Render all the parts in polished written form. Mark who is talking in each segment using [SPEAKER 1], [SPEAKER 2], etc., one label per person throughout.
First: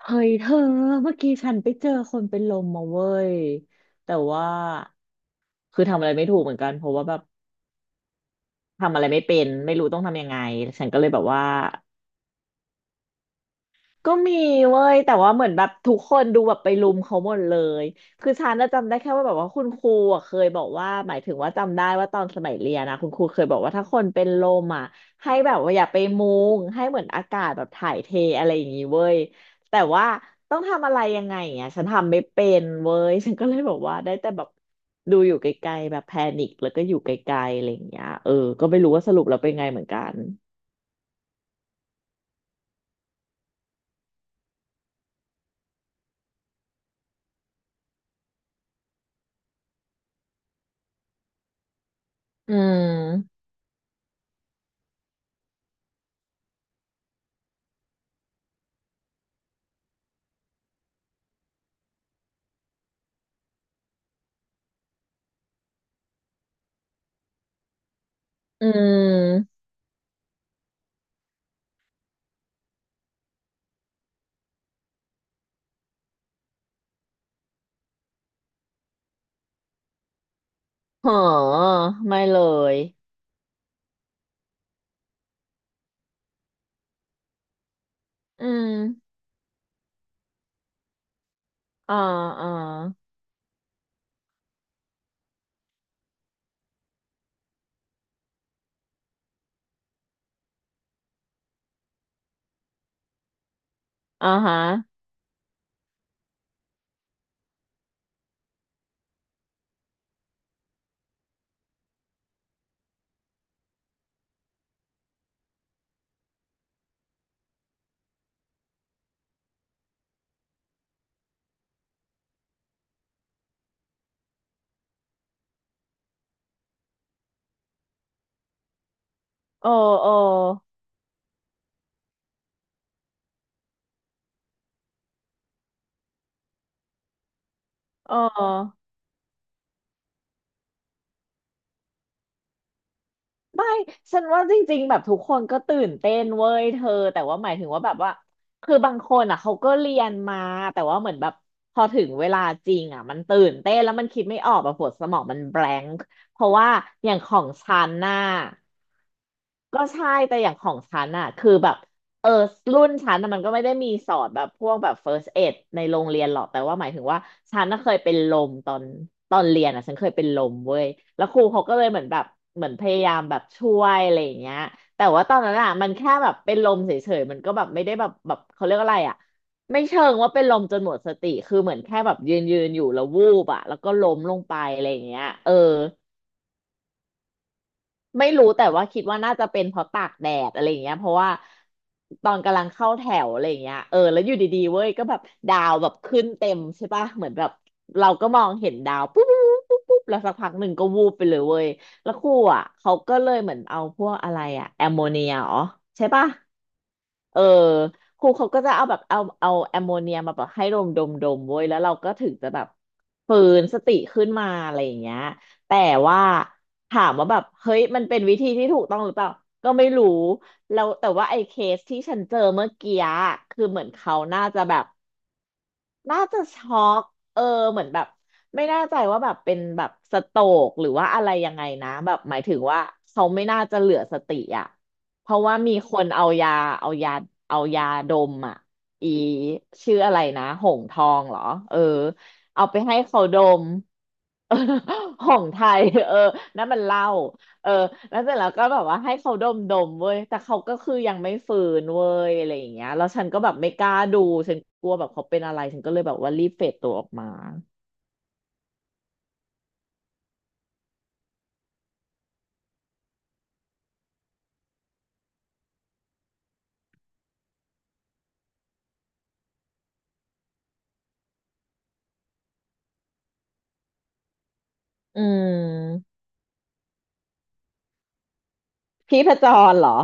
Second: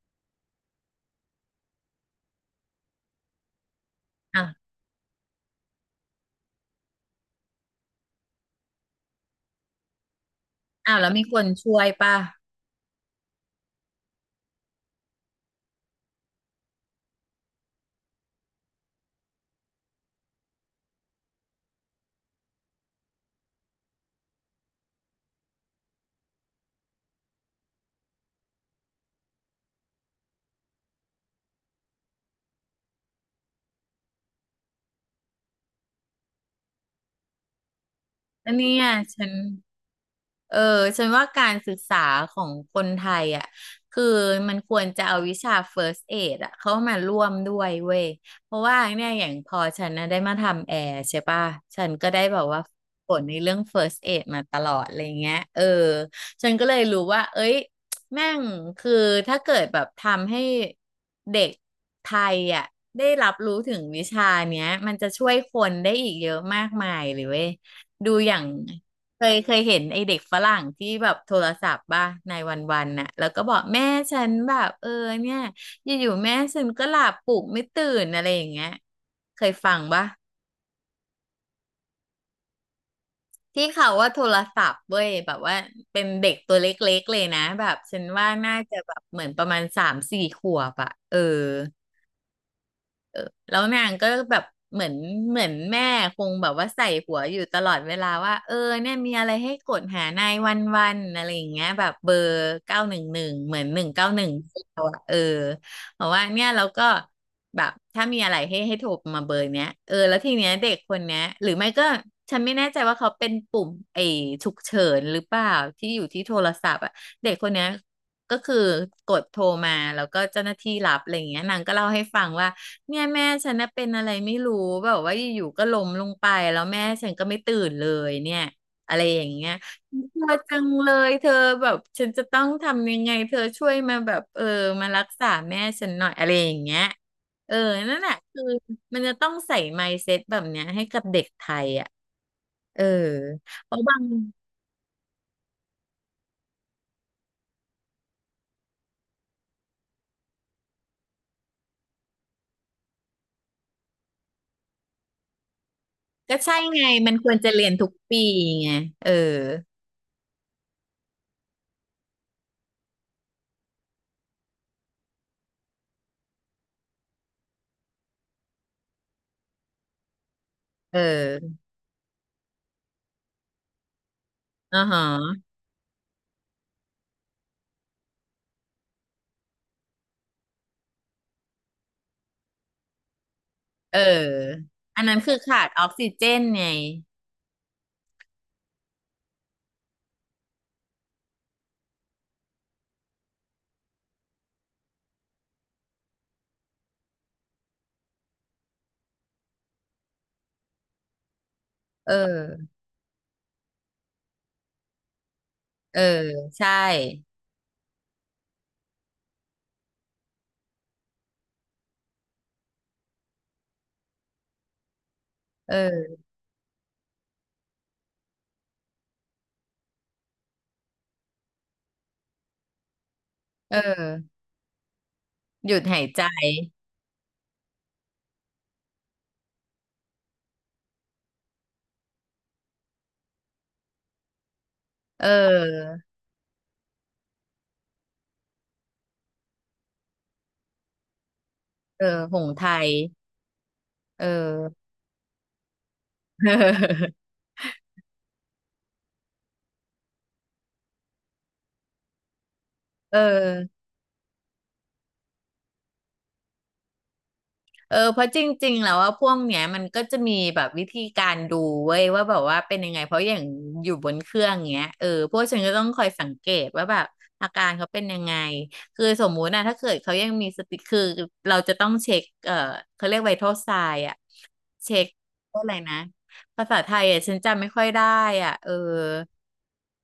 [SPEAKER 1] เฮ้ยเธอเมื่อกี้ฉันไปเจอคนเป็นลมมาเว้ยแต่
[SPEAKER 2] อ้า
[SPEAKER 1] ว่า
[SPEAKER 2] ว
[SPEAKER 1] ทำอะไรไม่ถูกเหมือนกันเพราะว่าแบบทำอะไรไม่เป็นไม่รู้ต้องทำยังไงฉัน
[SPEAKER 2] อ้า
[SPEAKER 1] ก็
[SPEAKER 2] ว
[SPEAKER 1] เล
[SPEAKER 2] แล้
[SPEAKER 1] ย
[SPEAKER 2] ว
[SPEAKER 1] แบ
[SPEAKER 2] มี
[SPEAKER 1] บ
[SPEAKER 2] ค
[SPEAKER 1] ว่า
[SPEAKER 2] นช่วยป่ะ
[SPEAKER 1] ก็มีเว้ยแต่ว่าเหมือนแบบทุกคนดูแบบไปรุมเขาหมดเลยฉันน่ะจำได้แค่ว่าคุณครูอ่ะเคยบอกว่าหมายถึงว่าจำได้ว่าตอนสมัยเรียนนะคุณครูเคยบอกว่าถ้าคนเป็นลมอ่ะให้แบบว่าอย่าไปมุงให้เหมือนอากาศแบบถ่ายเทอะไรอย่างงี้เว้ยแต่ว่าต้องทำอะไรยังไงอ่ะฉันทำไม่เป็นเว้ย ฉันก็เลยบอกว่าได้แต่แบบดูอยู่ไกลๆแบบแพนิคแล้วก็อยู่ไกลๆอะไรอย่างเงี้ยเออ
[SPEAKER 2] อัน
[SPEAKER 1] ก็
[SPEAKER 2] เนี้
[SPEAKER 1] ไม่รู้
[SPEAKER 2] อ่ะ
[SPEAKER 1] ว่าสรุ
[SPEAKER 2] ฉั
[SPEAKER 1] ป
[SPEAKER 2] น
[SPEAKER 1] แล้วเป็นไงเหมือนกัน
[SPEAKER 2] เออฉันว่าการศึกษาของคนไทยอ่ะคือมันควรจะเอาวิชา First Aid อ่ะเข้ามาร่วมด้วยเว้ยเพราะว่าเนี่ยอย่างพอฉันนะได้มาทำแอร์ใช่ป่ะฉันก็ได้แบบ
[SPEAKER 1] อื
[SPEAKER 2] ว่าฝนใน
[SPEAKER 1] ม
[SPEAKER 2] เรื่อง First Aid มาตลอดอะไรเงี้ยเออฉันก็เลยรู้ว่าเอ้ยแม่งคือถ้าเกิดแบบทำให้เด็กไทยอ่ะได้รับรู้ถึงวิชาเนี้ยมันจะช่วยคนได้อีกเยอะมากมายเลยเว้ย ดูอย่าง
[SPEAKER 1] อื
[SPEAKER 2] เคยเค
[SPEAKER 1] ม
[SPEAKER 2] ยเห็นไอเด็กฝรั่งที่แบบโทรศัพท์บ้าในวันวันน่ะแล้วก็บอกแม่ฉันแบบเออเนี่ยอยู่ๆแม่ฉันก็หลับปลุกไม่ตื่นอะไรอย่างเงี้ยเคยฟังปะ
[SPEAKER 1] เหอไม่เลย
[SPEAKER 2] ที่เขาว่าโทรศัพท์เว้ยแบบว่าเป็นเด็กตัวเล็กๆเลยนะแบบฉันว่า
[SPEAKER 1] อื
[SPEAKER 2] น่า
[SPEAKER 1] ม
[SPEAKER 2] จะแบบเหมือนประมาณ3-4 ขวบอะเออ
[SPEAKER 1] อ่าอ่า
[SPEAKER 2] แล้วนางก็แบบเหมือนเหมือนแม่คงแบบว่าใส่หัวอยู่ตลอดเวลาว่าเออเนี่ยมีอะไรให้กดหานายวันวันอะไรอย่างเงี้ยแบบเบอร์911เหมือนหนึ่งเก้าหนึ่
[SPEAKER 1] อ่า
[SPEAKER 2] ง
[SPEAKER 1] ฮะ
[SPEAKER 2] เออบอกว่าเนี่ยเราก็แบบถ้ามีอะไรให้โทรมาเบอร์เนี้ยเออแล้วทีเนี้ยเด็กคนเนี้ยหรือไม่ก็ฉันไม่แน่ใจว่าเขาเป็นปุ่มไอ้ฉุกเฉินหรือเปล่าที่อยู่ที่โทรศัพท์อะเด็กคนเนี้ยก็คือกดโทรมาแล้วก็เจ้าหน้าที่รับอะไรอย่างเงี้ยนางก็เล่าให้ฟังว่า เนี่ยแม่ฉันน่ะเป็นอะไรไม่รู้แบบว่าอยู่ๆก็ล้มลงไปแล้วแม่ฉันก็ไม่ตื่นเลยเนี่ยอะไรอย่างเงี้ย
[SPEAKER 1] โอโอ
[SPEAKER 2] เธอจังเลยเธอแบบฉันจะต้องทำยังไงเธอช่วยมาแบบเออมารักษาแม่ฉันหน่อยอะไรอย่างเงี้ยเออนั่นแหละคือ
[SPEAKER 1] โอ
[SPEAKER 2] มันจะต้องใส่ mindset แบบเนี้ยให้กับเด็กไทยอ่ะเออ
[SPEAKER 1] ไม่
[SPEAKER 2] เพราะบาง
[SPEAKER 1] ฉันว่าจริงๆแบบทุกคนก็ตื่นเต้นเว้ยเธอแต่ว่าหมายถึงว่าบางคนอ่ะเขาก็เรียนมาแต่ว่าเหมือนแบบพอถึงเวลาจริงอ่ะมันตื่นเต้นแล้วมันคิดไม่ออกแบบหัวสมองมันแบลงก์
[SPEAKER 2] ก็
[SPEAKER 1] เพราะ
[SPEAKER 2] ใช่
[SPEAKER 1] ว่า
[SPEAKER 2] ไง
[SPEAKER 1] อ
[SPEAKER 2] มัน
[SPEAKER 1] ย่าง
[SPEAKER 2] ค
[SPEAKER 1] ข
[SPEAKER 2] วร
[SPEAKER 1] อง
[SPEAKER 2] จะเรียน
[SPEAKER 1] ฉั
[SPEAKER 2] ทุก
[SPEAKER 1] นน่ะ
[SPEAKER 2] ปีไงเออ
[SPEAKER 1] ก็ใช่แต่อย่างของฉันอะคือแบบ เออรุ่นฉันน่ะมันก็ไม่ได้มีสอนแบบพวกแบบ first aid ในโรงเรียนหรอกแต่ว่าหมายถึงว่าฉันน่ะเคยเป็นลมตอนเรียนอ่ะฉันเคยเป็นลมเว้ย
[SPEAKER 2] เ
[SPEAKER 1] แล้วครู
[SPEAKER 2] ออ
[SPEAKER 1] เขาก็เลยเหมือนแบบเหมือนพยายามแบบช่วยอะไรอย่างเงี้ย
[SPEAKER 2] อ่าฮะ
[SPEAKER 1] แต่ว่าตอนนั้นอ่ะมันแค่แบบเป็นลมเฉยๆมันก็แบบไม่ได้แบบแบบเขาเรียกอะไรอ่ะไม่เชิงว่าเป็นลมจนหมดสติเหมือนแค่แบบยืนอยู่แล้ววูบอ่ะแล้วก็
[SPEAKER 2] เออ
[SPEAKER 1] ล้มลงไปอะไรอ
[SPEAKER 2] อั
[SPEAKER 1] ย่า
[SPEAKER 2] น
[SPEAKER 1] ง
[SPEAKER 2] นั้
[SPEAKER 1] เงี้
[SPEAKER 2] น
[SPEAKER 1] ย
[SPEAKER 2] คือ
[SPEAKER 1] เออ
[SPEAKER 2] ขาดออกซิเจนไง
[SPEAKER 1] ไม่รู้แต่ว่าคิดว่าน่าจะเป็นเพราะตากแดดอะไรอย่างเงี้ยเพราะว่าตอนกำลังเข้าแถวอะไรอย่างเงี้ยเออแล้วอยู่ดีๆเว้ยก็แบบดาวแบบขึ้นเต็มใช่ปะเหมือนแบบเราก็มองเห็นดาวปุ๊บปุ๊บปุ๊บปุ๊บแล้วสักพักหนึ่งก็วูบไปเลยเว้ย
[SPEAKER 2] เอ
[SPEAKER 1] แล้วครูอ่ะ
[SPEAKER 2] อ
[SPEAKER 1] เขาก็เลยเหมือนเอาพวกอะไรอ่ะแอมโมเนียอ๋อ
[SPEAKER 2] เออ
[SPEAKER 1] ใช่ปะ
[SPEAKER 2] ใช่
[SPEAKER 1] เออครูเขาก็จะเอาแบบเอาแอมโมเนียมาแบบให้ดมดมเว้ยแล้วเราก็ถึงจะแบบฟื้นสติขึ้นมาอะไรอย่างเงี้ยแต่
[SPEAKER 2] เออ
[SPEAKER 1] ว่าถามว่าแบบเฮ้ยมันเป็นวิธีที่ถูกต้องหรือเปล่าก็ไม่รู้แล้วแต่ว่าไอ้เคสที่ฉันเจอเมื่อกี้อะ
[SPEAKER 2] เ
[SPEAKER 1] เหมือนเขา
[SPEAKER 2] ออ
[SPEAKER 1] น่าจะแบบ
[SPEAKER 2] หยุดหาย
[SPEAKER 1] น่า
[SPEAKER 2] ใจ
[SPEAKER 1] จะช็อกเออเหมือนแบบไม่แน่ใจว่าแบบเป็นแบบสโตรกหรือว่าอะไรยังไงนะแบบหมายถึงว่าเขาไม่น่าจะเหลือสติอ่ะ
[SPEAKER 2] เ
[SPEAKER 1] เพราะว่ามี
[SPEAKER 2] อ
[SPEAKER 1] ค
[SPEAKER 2] อ
[SPEAKER 1] นเอายาเอายาเอายาดมอ่ะอีชื่ออะไรนะหงทองเหรอเออ
[SPEAKER 2] เออหงส์
[SPEAKER 1] เอา
[SPEAKER 2] ไท
[SPEAKER 1] ไป
[SPEAKER 2] ย
[SPEAKER 1] ให้เขาดม
[SPEAKER 2] เอ
[SPEAKER 1] เออ
[SPEAKER 2] อ
[SPEAKER 1] ของไทยเออนั่นมันเหล้า เออแล้วเสร็จแล้วก็แบบว่าให้เขาดมดมเว้ยแต่เขาก็ยังไม่ฟื้นเว้ยอะไรอย่างเงี้ยแล้ว
[SPEAKER 2] เอ
[SPEAKER 1] ฉันก็แบบไม่ก
[SPEAKER 2] อ
[SPEAKER 1] ล้าดูฉันกลัวแบบเขาเป็นอะไรฉันก็เลยแบบว่ารีบเฟดตัวออกมา
[SPEAKER 2] เออเพราะจริงๆ แล้วว่าพวกเนี้ยมันก็จะมีแบบวิธีการดูเว้ยว่าแบบว่าเป็นยังไงเพราะอย่างอยู่บนเครื่องเงี้ยเออพวกฉันก็ต้องคอยสังเกตว่าแบบอาการเขาเป็นยังไงคือสมมุตินะถ้าเกิดเขายังมีสติคือเราจะต้องเช็คเออเขาเรียกไวทัลไซน์ เช็ค
[SPEAKER 1] อื
[SPEAKER 2] อะไรนะ
[SPEAKER 1] ม
[SPEAKER 2] ภาษาไทยอ่ะฉันจำไม่ค่อยได้อ่ะเออ
[SPEAKER 1] พี่พจรเหรอ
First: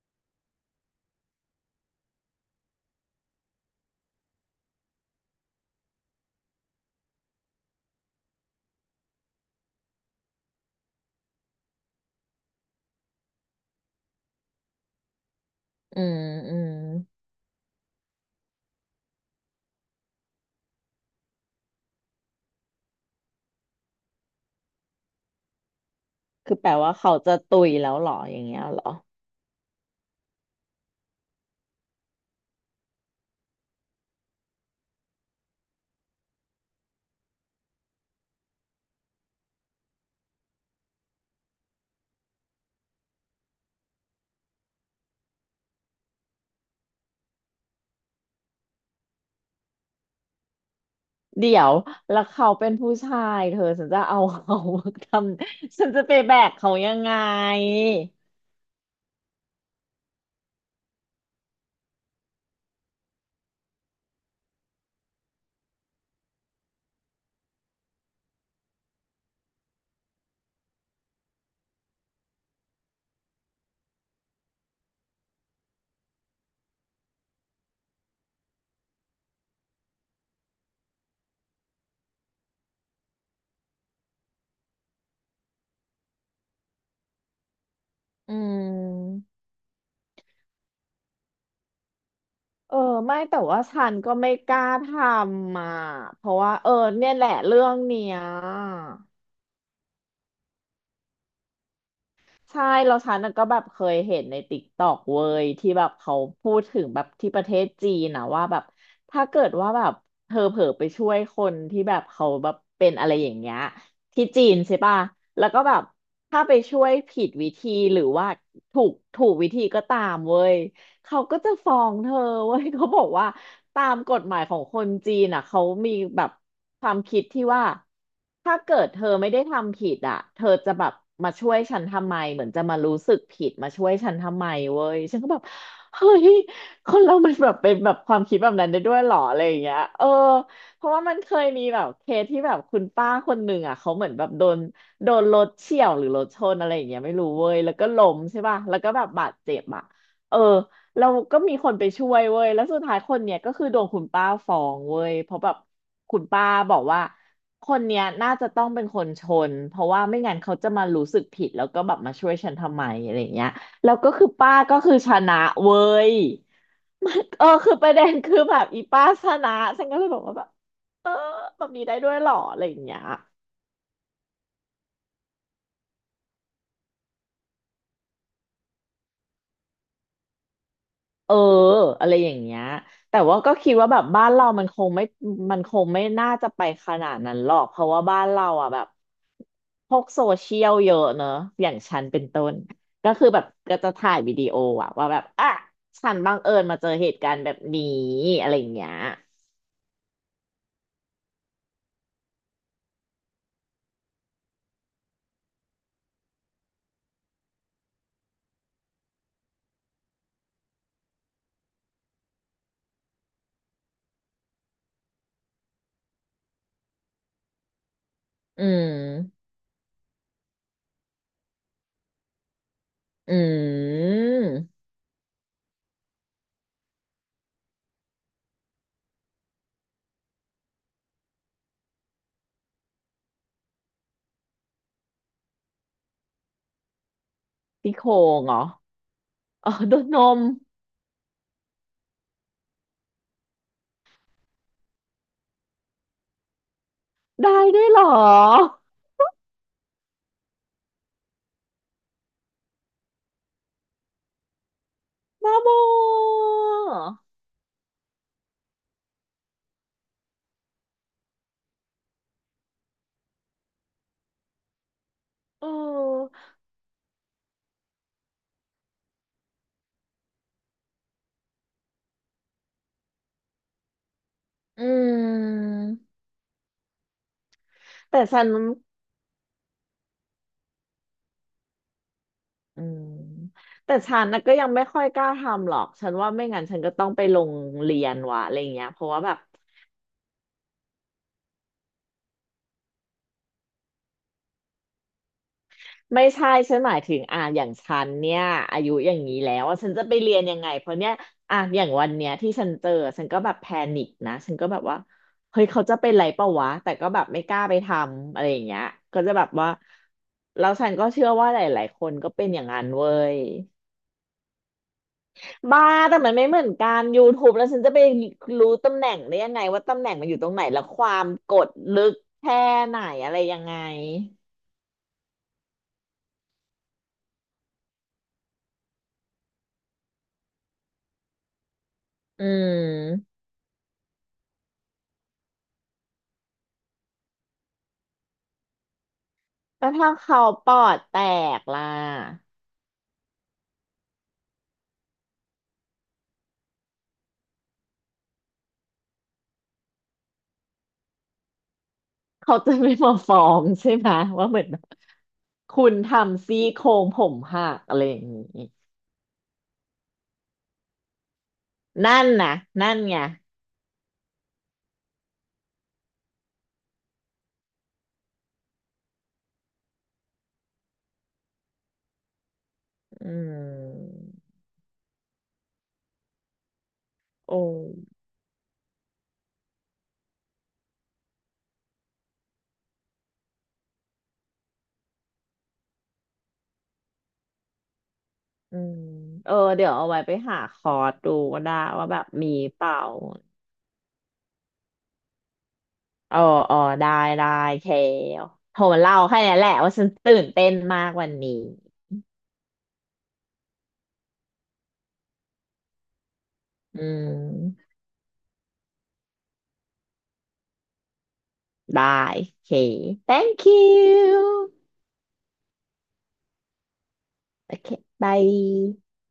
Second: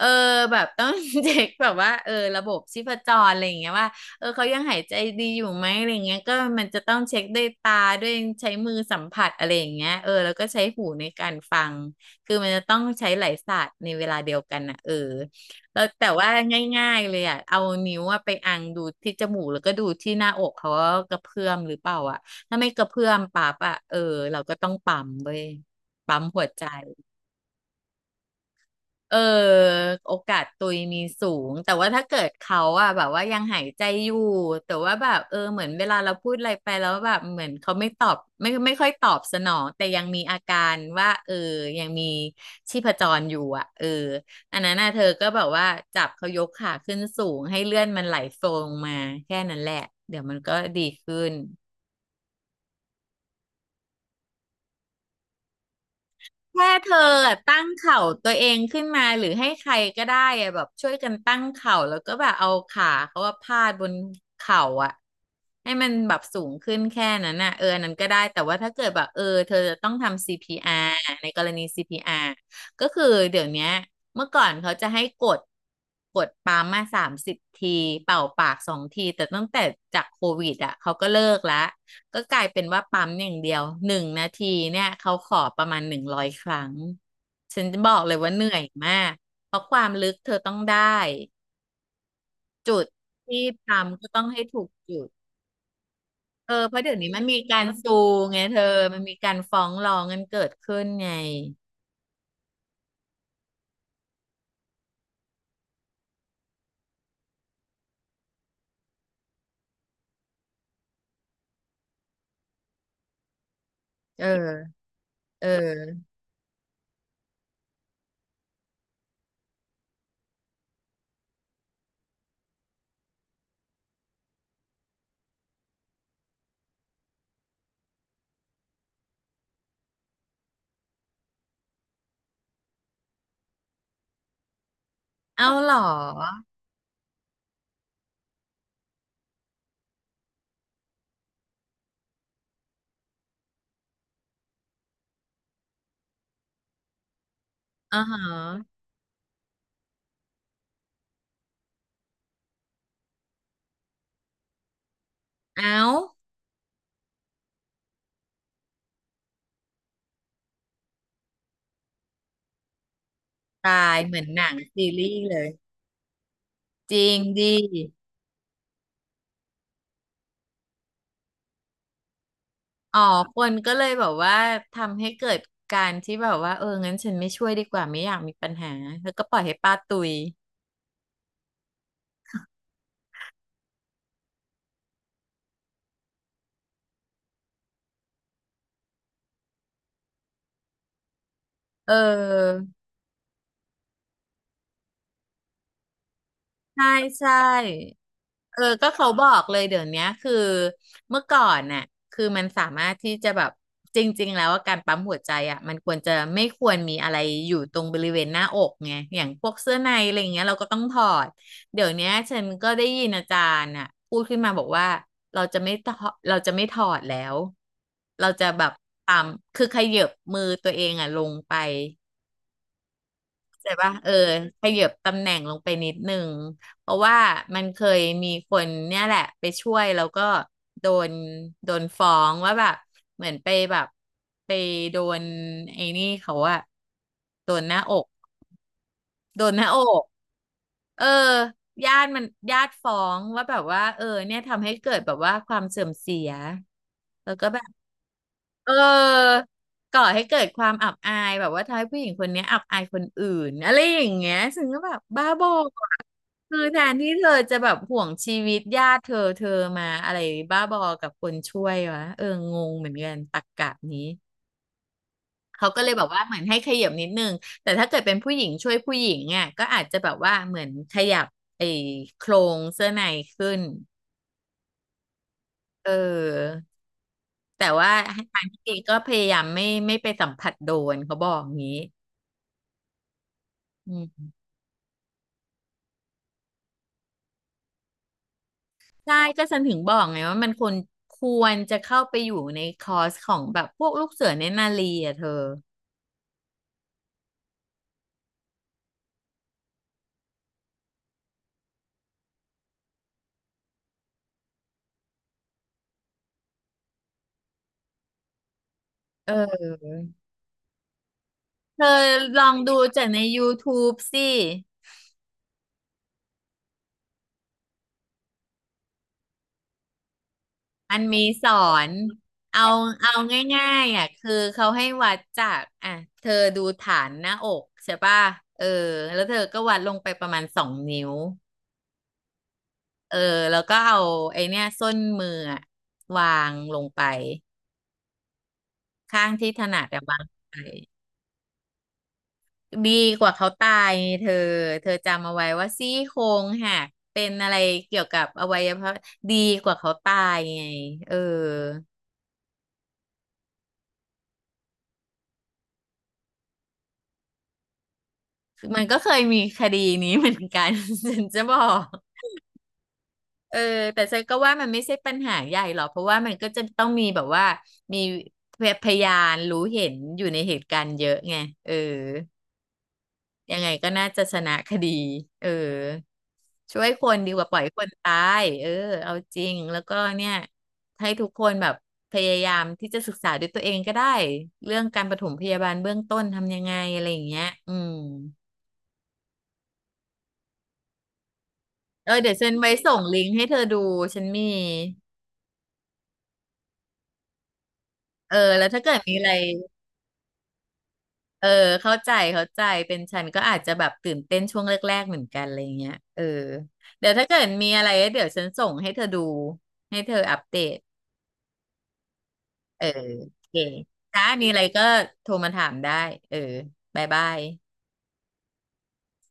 [SPEAKER 2] เออแบบต้อง เช็คแบบว่าเออระบบชีพจรอะไรอย่างเงี้ยว่าเออเขายังหายใจดีอยู่ไหมอะไรเงี้ยก็มันจะต้องเช็คด้วยตาด้วยใช้มือสัมผัสอะไรอย่างเงี้ยเออแล้วก็ใช้หูในการฟังคือมันจะต้องใช้หลายศาสตร์ในเวลาเดียวกันอ่ะเออแล้ว
[SPEAKER 1] อื
[SPEAKER 2] แต่
[SPEAKER 1] ม
[SPEAKER 2] ว่า
[SPEAKER 1] อืม
[SPEAKER 2] ง่ายๆเลยอ่ะเอานิ้วอะไปอังดูที่จมูกแล้วก็ดูที่หน้าอกเขาว่ากระเพื่อมหรือเปล่าอ่ะถ้าไม่กระเพื่อมปั๊บอ่ะเออเราก็ต้องปั๊มเว้ยปั๊มหัวใจ
[SPEAKER 1] แปลว่าเขาจะตุยแล้วเหรออย่างเงี้ยเหรอ
[SPEAKER 2] เออโอกาสตุยมีสูงแต่ว่าถ้าเกิดเขาอะแบบว่ายังหายใจอยู่แต่ว่าแบบเออเหมือนเวลาเราพูดอะไรไปแล้วแบบเหมือนเขาไม่ตอบไม่ค่อยตอบสนองแต่ยังมีอาการว่าเออยังมีชีพจรอยู่อะเอออันนั้นน่ะเธอก็แบบว่าจับเขายกขาขึ้นสูงให้เลื่อนมันไหลโฟงมาแค่นั้นแหละเดี๋ยวมันก็ดีขึ้น
[SPEAKER 1] เดี๋ยวแล้วเขาเป็นผู้ชายเธอฉันจะเอาเขา ทำฉันจะไปแบก
[SPEAKER 2] แค่
[SPEAKER 1] เขา
[SPEAKER 2] เธ
[SPEAKER 1] ยั
[SPEAKER 2] อ
[SPEAKER 1] งไง
[SPEAKER 2] อะตั้งเข่าตัวเองขึ้นมาหรือให้ใครก็ได้อะแบบช่วยกันตั้งเข่าแล้วก็แบบเอาขาเขาว่าพาดบนเข่าอะให้มันแบบสูงขึ้นแค่นั้นน่ะเอออันนั้นก็ได้แต่ว่าถ้าเกิดแบบเออเธอจะต้องทำ CPR ในกรณี CPR ก็คือเดี๋ยวเนี้ยเมื่อก่อนเขาจะให้กดปั๊มมา30 ทีเป่าปาก2 ทีแต่ตั้งแต่จากโควิดอ่ะเขาก็เลิกละ ก็กลายเป็นว่าปั๊มอย่างเดียว1 นาทีเนี่ยเขาขอประมาณ100 ครั้งฉันจะบอกเลย
[SPEAKER 1] อื
[SPEAKER 2] ว่าเหนื่อยมาก
[SPEAKER 1] ม
[SPEAKER 2] เพราะความลึกเธอต้องได้
[SPEAKER 1] เออ
[SPEAKER 2] จุด
[SPEAKER 1] ไม่แต่
[SPEAKER 2] ที่
[SPEAKER 1] ว่า
[SPEAKER 2] ปั๊
[SPEAKER 1] ฉั
[SPEAKER 2] ม
[SPEAKER 1] น
[SPEAKER 2] ก็
[SPEAKER 1] ก็
[SPEAKER 2] ต้อง
[SPEAKER 1] ไม่
[SPEAKER 2] ให้
[SPEAKER 1] ก
[SPEAKER 2] ถู
[SPEAKER 1] ล้า
[SPEAKER 2] ก
[SPEAKER 1] ท
[SPEAKER 2] จุด
[SPEAKER 1] ำอ่ะเพราะ
[SPEAKER 2] เอ
[SPEAKER 1] ว่า
[SPEAKER 2] อ
[SPEAKER 1] เออ
[SPEAKER 2] เพราะเดี๋ยวนี้
[SPEAKER 1] เนี่ย
[SPEAKER 2] มั
[SPEAKER 1] แห
[SPEAKER 2] น
[SPEAKER 1] ละ
[SPEAKER 2] มีกา
[SPEAKER 1] เรื่
[SPEAKER 2] ร
[SPEAKER 1] อง
[SPEAKER 2] ซู
[SPEAKER 1] เนี้ย
[SPEAKER 2] ไงเธอมันมีการฟ้องร้องกันเกิดขึ้นไง
[SPEAKER 1] ใช่แล้วฉันน่ะก็แบบเคยเห็นในติ๊กตอกเว้ยที่แบบเขาพูดถึงแบบที่ประเทศจีนนะว่าแบบถ้าเกิดว่าแบบเธอเผลอไปช่วยคนที่แบบเขาแบบเป็นอะไรอย่างเงี้ย
[SPEAKER 2] เอ
[SPEAKER 1] ที่จีนใช่
[SPEAKER 2] อ
[SPEAKER 1] ป่ะ
[SPEAKER 2] เ
[SPEAKER 1] แล้วก็แบบ
[SPEAKER 2] ออ
[SPEAKER 1] ถ้าไปช่วยผิดวิธีหรือว่าถูกวิธีก็ตามเว้ย เขาก็จะฟ้องเธอเว้ยเขาบอกว่าตามกฎหมายของคนจีนอ่ะเขามีแบบความคิดที่ว่าถ้าเกิดเธอไม่ได้ทำผิดอ่ะเธอจะแบบมาช่วยฉันทำไมเหมือนจะมารู้สึกผิดมาช่วยฉันทำไมเว้ยฉันก็แบบ
[SPEAKER 2] เอาเหรอ
[SPEAKER 1] เฮ้ยคนเรามันแบบเป็นแบบความคิดแบบนั้นได้ด้วยเหรออะไรอย่างเงี้ยเออเพราะว่ามันเคยมีแบบเคสที่แบบคุณป้าคนหนึ่งอ่ะเขาเหมือนแบบโดนรถเฉี่ยวหรือรถชนอะไรอย่างเงี้ยไม่รู้เว้ยแล้วก็
[SPEAKER 2] อ๋อ
[SPEAKER 1] ล้
[SPEAKER 2] ฮะ
[SPEAKER 1] มใช่ป่ะแล้วก็แบบบาดเจ็บอ่ะเออ เราก็มีคนไปช่วยเว้ยแล้วสุดท้ายคนเนี้ยก็คือโดนคุณป้าฟ้องเว้ยเพราะแบบ
[SPEAKER 2] เอา
[SPEAKER 1] คุณป้าบอกว่าคนเนี้ยน่าจะต้องเป็นคนชนเพราะว่าไม่งั้นเขาจะมารู้สึกผิดแล้วก็แบบมาช่วยฉันทำไมอะไรเงี้ย
[SPEAKER 2] ตา
[SPEAKER 1] แล้ว
[SPEAKER 2] ย
[SPEAKER 1] ก็
[SPEAKER 2] เหมือ
[SPEAKER 1] คื
[SPEAKER 2] น
[SPEAKER 1] อ
[SPEAKER 2] หนั
[SPEAKER 1] ป้า
[SPEAKER 2] ง
[SPEAKER 1] ก็
[SPEAKER 2] ซี
[SPEAKER 1] คือช
[SPEAKER 2] รีส์
[SPEAKER 1] นะ
[SPEAKER 2] เลย
[SPEAKER 1] เว้ย
[SPEAKER 2] จ ริ
[SPEAKER 1] มั
[SPEAKER 2] ง
[SPEAKER 1] น
[SPEAKER 2] ดี
[SPEAKER 1] คือประเด็นคือแบบอีป้าชนะฉันก็เลยบอกว่าแบบเออแบบนี้ได้ด้วยเหรออะไรอย่างเงี้
[SPEAKER 2] อ๋อ
[SPEAKER 1] ย
[SPEAKER 2] คนก็เลยแบบว่าทำให้เกิดการที่แบบว่าเอองั้นฉันไม่ช่วยดีกว่าไม่อยากมีปัญหาแล้วก็ปล่อยให้ป้าตุย
[SPEAKER 1] เอออะไรอย่างเงี้ยแต่ว่าก็คิดว่าแบบบ้านเรามันคงไม่น่าจะไปขนาดนั้นหรอกเพราะว่าบ้านเราอ่ะแบบพวกโซเชียลเยอะเนอะอย่าง
[SPEAKER 2] เ
[SPEAKER 1] ฉันเป็นต้น
[SPEAKER 2] ออ
[SPEAKER 1] ก็คือแบบก็จะถ่ายวิดีโออะว่าแบบอ่ะฉันบังเอิญมา
[SPEAKER 2] ใช่
[SPEAKER 1] เจอเหตุกา
[SPEAKER 2] ใช่
[SPEAKER 1] รณ์แบบนี้อะไรอย่าง
[SPEAKER 2] ก็
[SPEAKER 1] เงี้ย
[SPEAKER 2] เขาบอกเลยเดี๋ยวเนี้ยคือเมื่อก่อนน่ะคือมันสามารถที่จะแบบจริงๆแล้วว่าการปั๊มหัวใจอ่ะมันควรจะไม่ควรมีอะไรอยู่ตรงบริเวณหน้าอกไงอย่างพวกเสื้อในอะไรอย่างเงี้ยเราก็ต้องถอดเดี๋ยวเนี้ยฉันก็ได้ยินอาจารย์น่ะพูดขึ้นมาบอกว่าเราจะไม่ถอดแล้วเราจะ
[SPEAKER 1] อื
[SPEAKER 2] แบบปั๊ม
[SPEAKER 1] ม
[SPEAKER 2] คือขยับมือตัวเองอ่ะลงไป
[SPEAKER 1] อื
[SPEAKER 2] แต่ว่าข
[SPEAKER 1] ม
[SPEAKER 2] ยับตำแหน่งลงไปนิดนึงเพราะว่ามันเคยมีคนเนี่ยแหละไปช่วยแล้วก็โดนโดนฟ้องว่าแบบเหมือนไปแบบไปโดนไอ้นี่เขาอะโดนหน้าอ
[SPEAKER 1] พี่โค
[SPEAKER 2] ก
[SPEAKER 1] งเหรอ
[SPEAKER 2] โดนหน้า
[SPEAKER 1] อ๋อ
[SPEAKER 2] อ
[SPEAKER 1] โด
[SPEAKER 2] ก
[SPEAKER 1] นนม
[SPEAKER 2] เออญาติมันญาติฟ้องว่าแบบว่าเออเนี่ยทำให้เกิดแบบว่าความเสื่อมเสียแล้วก็แบ
[SPEAKER 1] ได้
[SPEAKER 2] บ
[SPEAKER 1] ด้วยเหรอ
[SPEAKER 2] เออก่อให้เกิดความอับอายแบบว่าทำให้ผู้หญิงคนเนี้ยอับอายคนอื่นอะไรอย่างเงี้ยซึ่งก็แบบบ้าบอ
[SPEAKER 1] บ้าบอ
[SPEAKER 2] อะคือแทนที่เธอจะแบบห่วงชีวิตญาติเธอมาอะไรบ้าบอกับคนช่วยวะเอองงเหมือนกันตรรกะนี้
[SPEAKER 1] เอ
[SPEAKER 2] เขาก็เลยแบบว่าเหมื
[SPEAKER 1] อ
[SPEAKER 2] อนให้ขยับนิดนึงแต่ถ้าเกิดเป็นผู้หญิงช่วยผู้หญิงอ่ะก็อาจจะแบบว่าเหมือนขยับไอ้โครงเสื้อในขึ้น
[SPEAKER 1] อื
[SPEAKER 2] เ
[SPEAKER 1] ม
[SPEAKER 2] ออแต่ว่า
[SPEAKER 1] แต่
[SPEAKER 2] ให้ทา
[SPEAKER 1] ฉั
[SPEAKER 2] ง
[SPEAKER 1] น
[SPEAKER 2] ที่ดีก็พยายามไม่ไปสัมผัสโดนเขาบอกงี้
[SPEAKER 1] อืม
[SPEAKER 2] อื
[SPEAKER 1] แต่ฉัน
[SPEAKER 2] ม
[SPEAKER 1] นะก็ยังไม่ค่อยกล้าทำหรอก ฉันว่าไม่งั้นฉันก็ต้องไปลงเรียนวะอะไรเงี้ยเพราะ
[SPEAKER 2] ใช่
[SPEAKER 1] ว่าแบบ
[SPEAKER 2] ก็ฉันถึงบอกไงว่ามันควรจะเข้าไปอยู่ในคอร์สของแบบพวกลูกเสือเนตรนารีอ่ะเธอ
[SPEAKER 1] ไม่ใช่ฉันหมายถึงอ่ะอย่างฉันเนี่ยอายุอย่างนี้แล้วอะฉันจะไปเรียนยังไงเพราะเนี่ยอ่ะอย่างวันเนี้ยที่ฉันเจอฉันก็แบบแพนิคนะฉันก็แบบว่าเฮ้ยเขาจะเป็นไรเปล่าวะแต่ก็แบบไม่กล้าไปทำอะไรอย่างเงี้ยก็
[SPEAKER 2] เ
[SPEAKER 1] จะแบบว่า
[SPEAKER 2] ออ
[SPEAKER 1] แล้วฉันก็เชื่อว่าหล
[SPEAKER 2] เธ
[SPEAKER 1] ายๆค
[SPEAKER 2] อ
[SPEAKER 1] นก็
[SPEAKER 2] ล
[SPEAKER 1] เป็น
[SPEAKER 2] อง
[SPEAKER 1] อย่าง
[SPEAKER 2] ดู
[SPEAKER 1] นั้น
[SPEAKER 2] จาก
[SPEAKER 1] เว้
[SPEAKER 2] ใน
[SPEAKER 1] ย
[SPEAKER 2] YouTube สิ
[SPEAKER 1] บ้าแต่มันไม่เหมือนกัน YouTube แล้วฉันจะไปรู้ตำแหน่งได้ยังไงว่าตำแหน่งมันอยู่ตรงไหนแล้ว
[SPEAKER 2] มั
[SPEAKER 1] ค
[SPEAKER 2] น
[SPEAKER 1] วา
[SPEAKER 2] มี
[SPEAKER 1] ม
[SPEAKER 2] ส
[SPEAKER 1] ก
[SPEAKER 2] อ
[SPEAKER 1] ด
[SPEAKER 2] น
[SPEAKER 1] ลึกแค่
[SPEAKER 2] เอา
[SPEAKER 1] ไหน
[SPEAKER 2] เอา
[SPEAKER 1] อะไรยังไง
[SPEAKER 2] ง่ายๆอ่ะคือเขาให้วัดจากอ่ะเธอดูฐานหน้าอกใช่ป่ะเออแล้วเธอก็วัดลงไปประมาณ2 นิ้ว
[SPEAKER 1] อื
[SPEAKER 2] เออ
[SPEAKER 1] ม
[SPEAKER 2] แล้วก็เอาไอเนี้ยส้นมืออะวางลงไปข้างที่ถนัด
[SPEAKER 1] แล้ว
[SPEAKER 2] แต่
[SPEAKER 1] ถ้า
[SPEAKER 2] วางล
[SPEAKER 1] เขา
[SPEAKER 2] งไป
[SPEAKER 1] ปอดแตกล่ะ
[SPEAKER 2] ดีกว่าเขาตายเธอเธอจำเอาไว้ว่าซี่โครงหักเป็นอะไรเกี่ยวกับอวัยวะดีกว่าเขาตายไงเออ
[SPEAKER 1] เขาจะไม่มาฟ้องใช่ไหมว่าเหมือนแบบคุณทำซี่โครงผมหักอะไรอย่างนี้
[SPEAKER 2] มันก็เคยมีคดีนี้เหมือนกัน ฉันจะบอก
[SPEAKER 1] นั่นนะนั่นไง
[SPEAKER 2] เออแต่ฉันก็ว่ามันไม่ใช่ปัญหาใหญ่หรอกเพราะว่ามันก็จะต้องมีแบบว่ามีพยานรู้เห็นอยู่ในเหตุการณ์เยอะไงเออ
[SPEAKER 1] อื
[SPEAKER 2] ยังไงก็น่า
[SPEAKER 1] ม
[SPEAKER 2] จะชนะคดีเออช่วยคนดีกว่าป
[SPEAKER 1] โอ้
[SPEAKER 2] ล่อยคนตายเออเอาจริง แล้วก็เนี่ยให้ทุกคนแบบพยายามที่จะศึกษาด้วยตัวเองก็ได้เรื่องการปฐมพยาบาลเบื้องต้นทำยังไงอะไรอย่างเงี้ยอืม
[SPEAKER 1] อืมเออเดี๋ยวเอาไว้ไปหาคอร์สดูก็ได้ว่า
[SPEAKER 2] เอ
[SPEAKER 1] แบ
[SPEAKER 2] อ
[SPEAKER 1] บ
[SPEAKER 2] เดี๋ยวฉั
[SPEAKER 1] มี
[SPEAKER 2] นไว้
[SPEAKER 1] เปล่า
[SPEAKER 2] ส่งลิงก์ให้เธอดูฉันมี
[SPEAKER 1] เออเออได้ ได้เค
[SPEAKER 2] เออแล้ว
[SPEAKER 1] โท
[SPEAKER 2] ถ้า
[SPEAKER 1] ร
[SPEAKER 2] เกิด
[SPEAKER 1] มา
[SPEAKER 2] มี
[SPEAKER 1] เล่า
[SPEAKER 2] อะไร
[SPEAKER 1] แค่นี้แหละว่าฉันตื่นเต้นมากวัน
[SPEAKER 2] เออ
[SPEAKER 1] นี้
[SPEAKER 2] เข้าใจเป็นฉันก็อาจจะแบบตื่นเต้นช่วงแรกๆเหมือนกันอะไรเงี้ยเออ
[SPEAKER 1] อื
[SPEAKER 2] เดี๋ยวถ้าเกิดมีอะไร
[SPEAKER 1] ม
[SPEAKER 2] เดี๋ยวฉันส่งให้เธอดูให้เธออัปเดต
[SPEAKER 1] ได้โอเค
[SPEAKER 2] เออโอเค
[SPEAKER 1] thank you
[SPEAKER 2] ถ้ามีอะไรก็โทรมาถามได้เออบ๊ายบาย
[SPEAKER 1] โอเค bye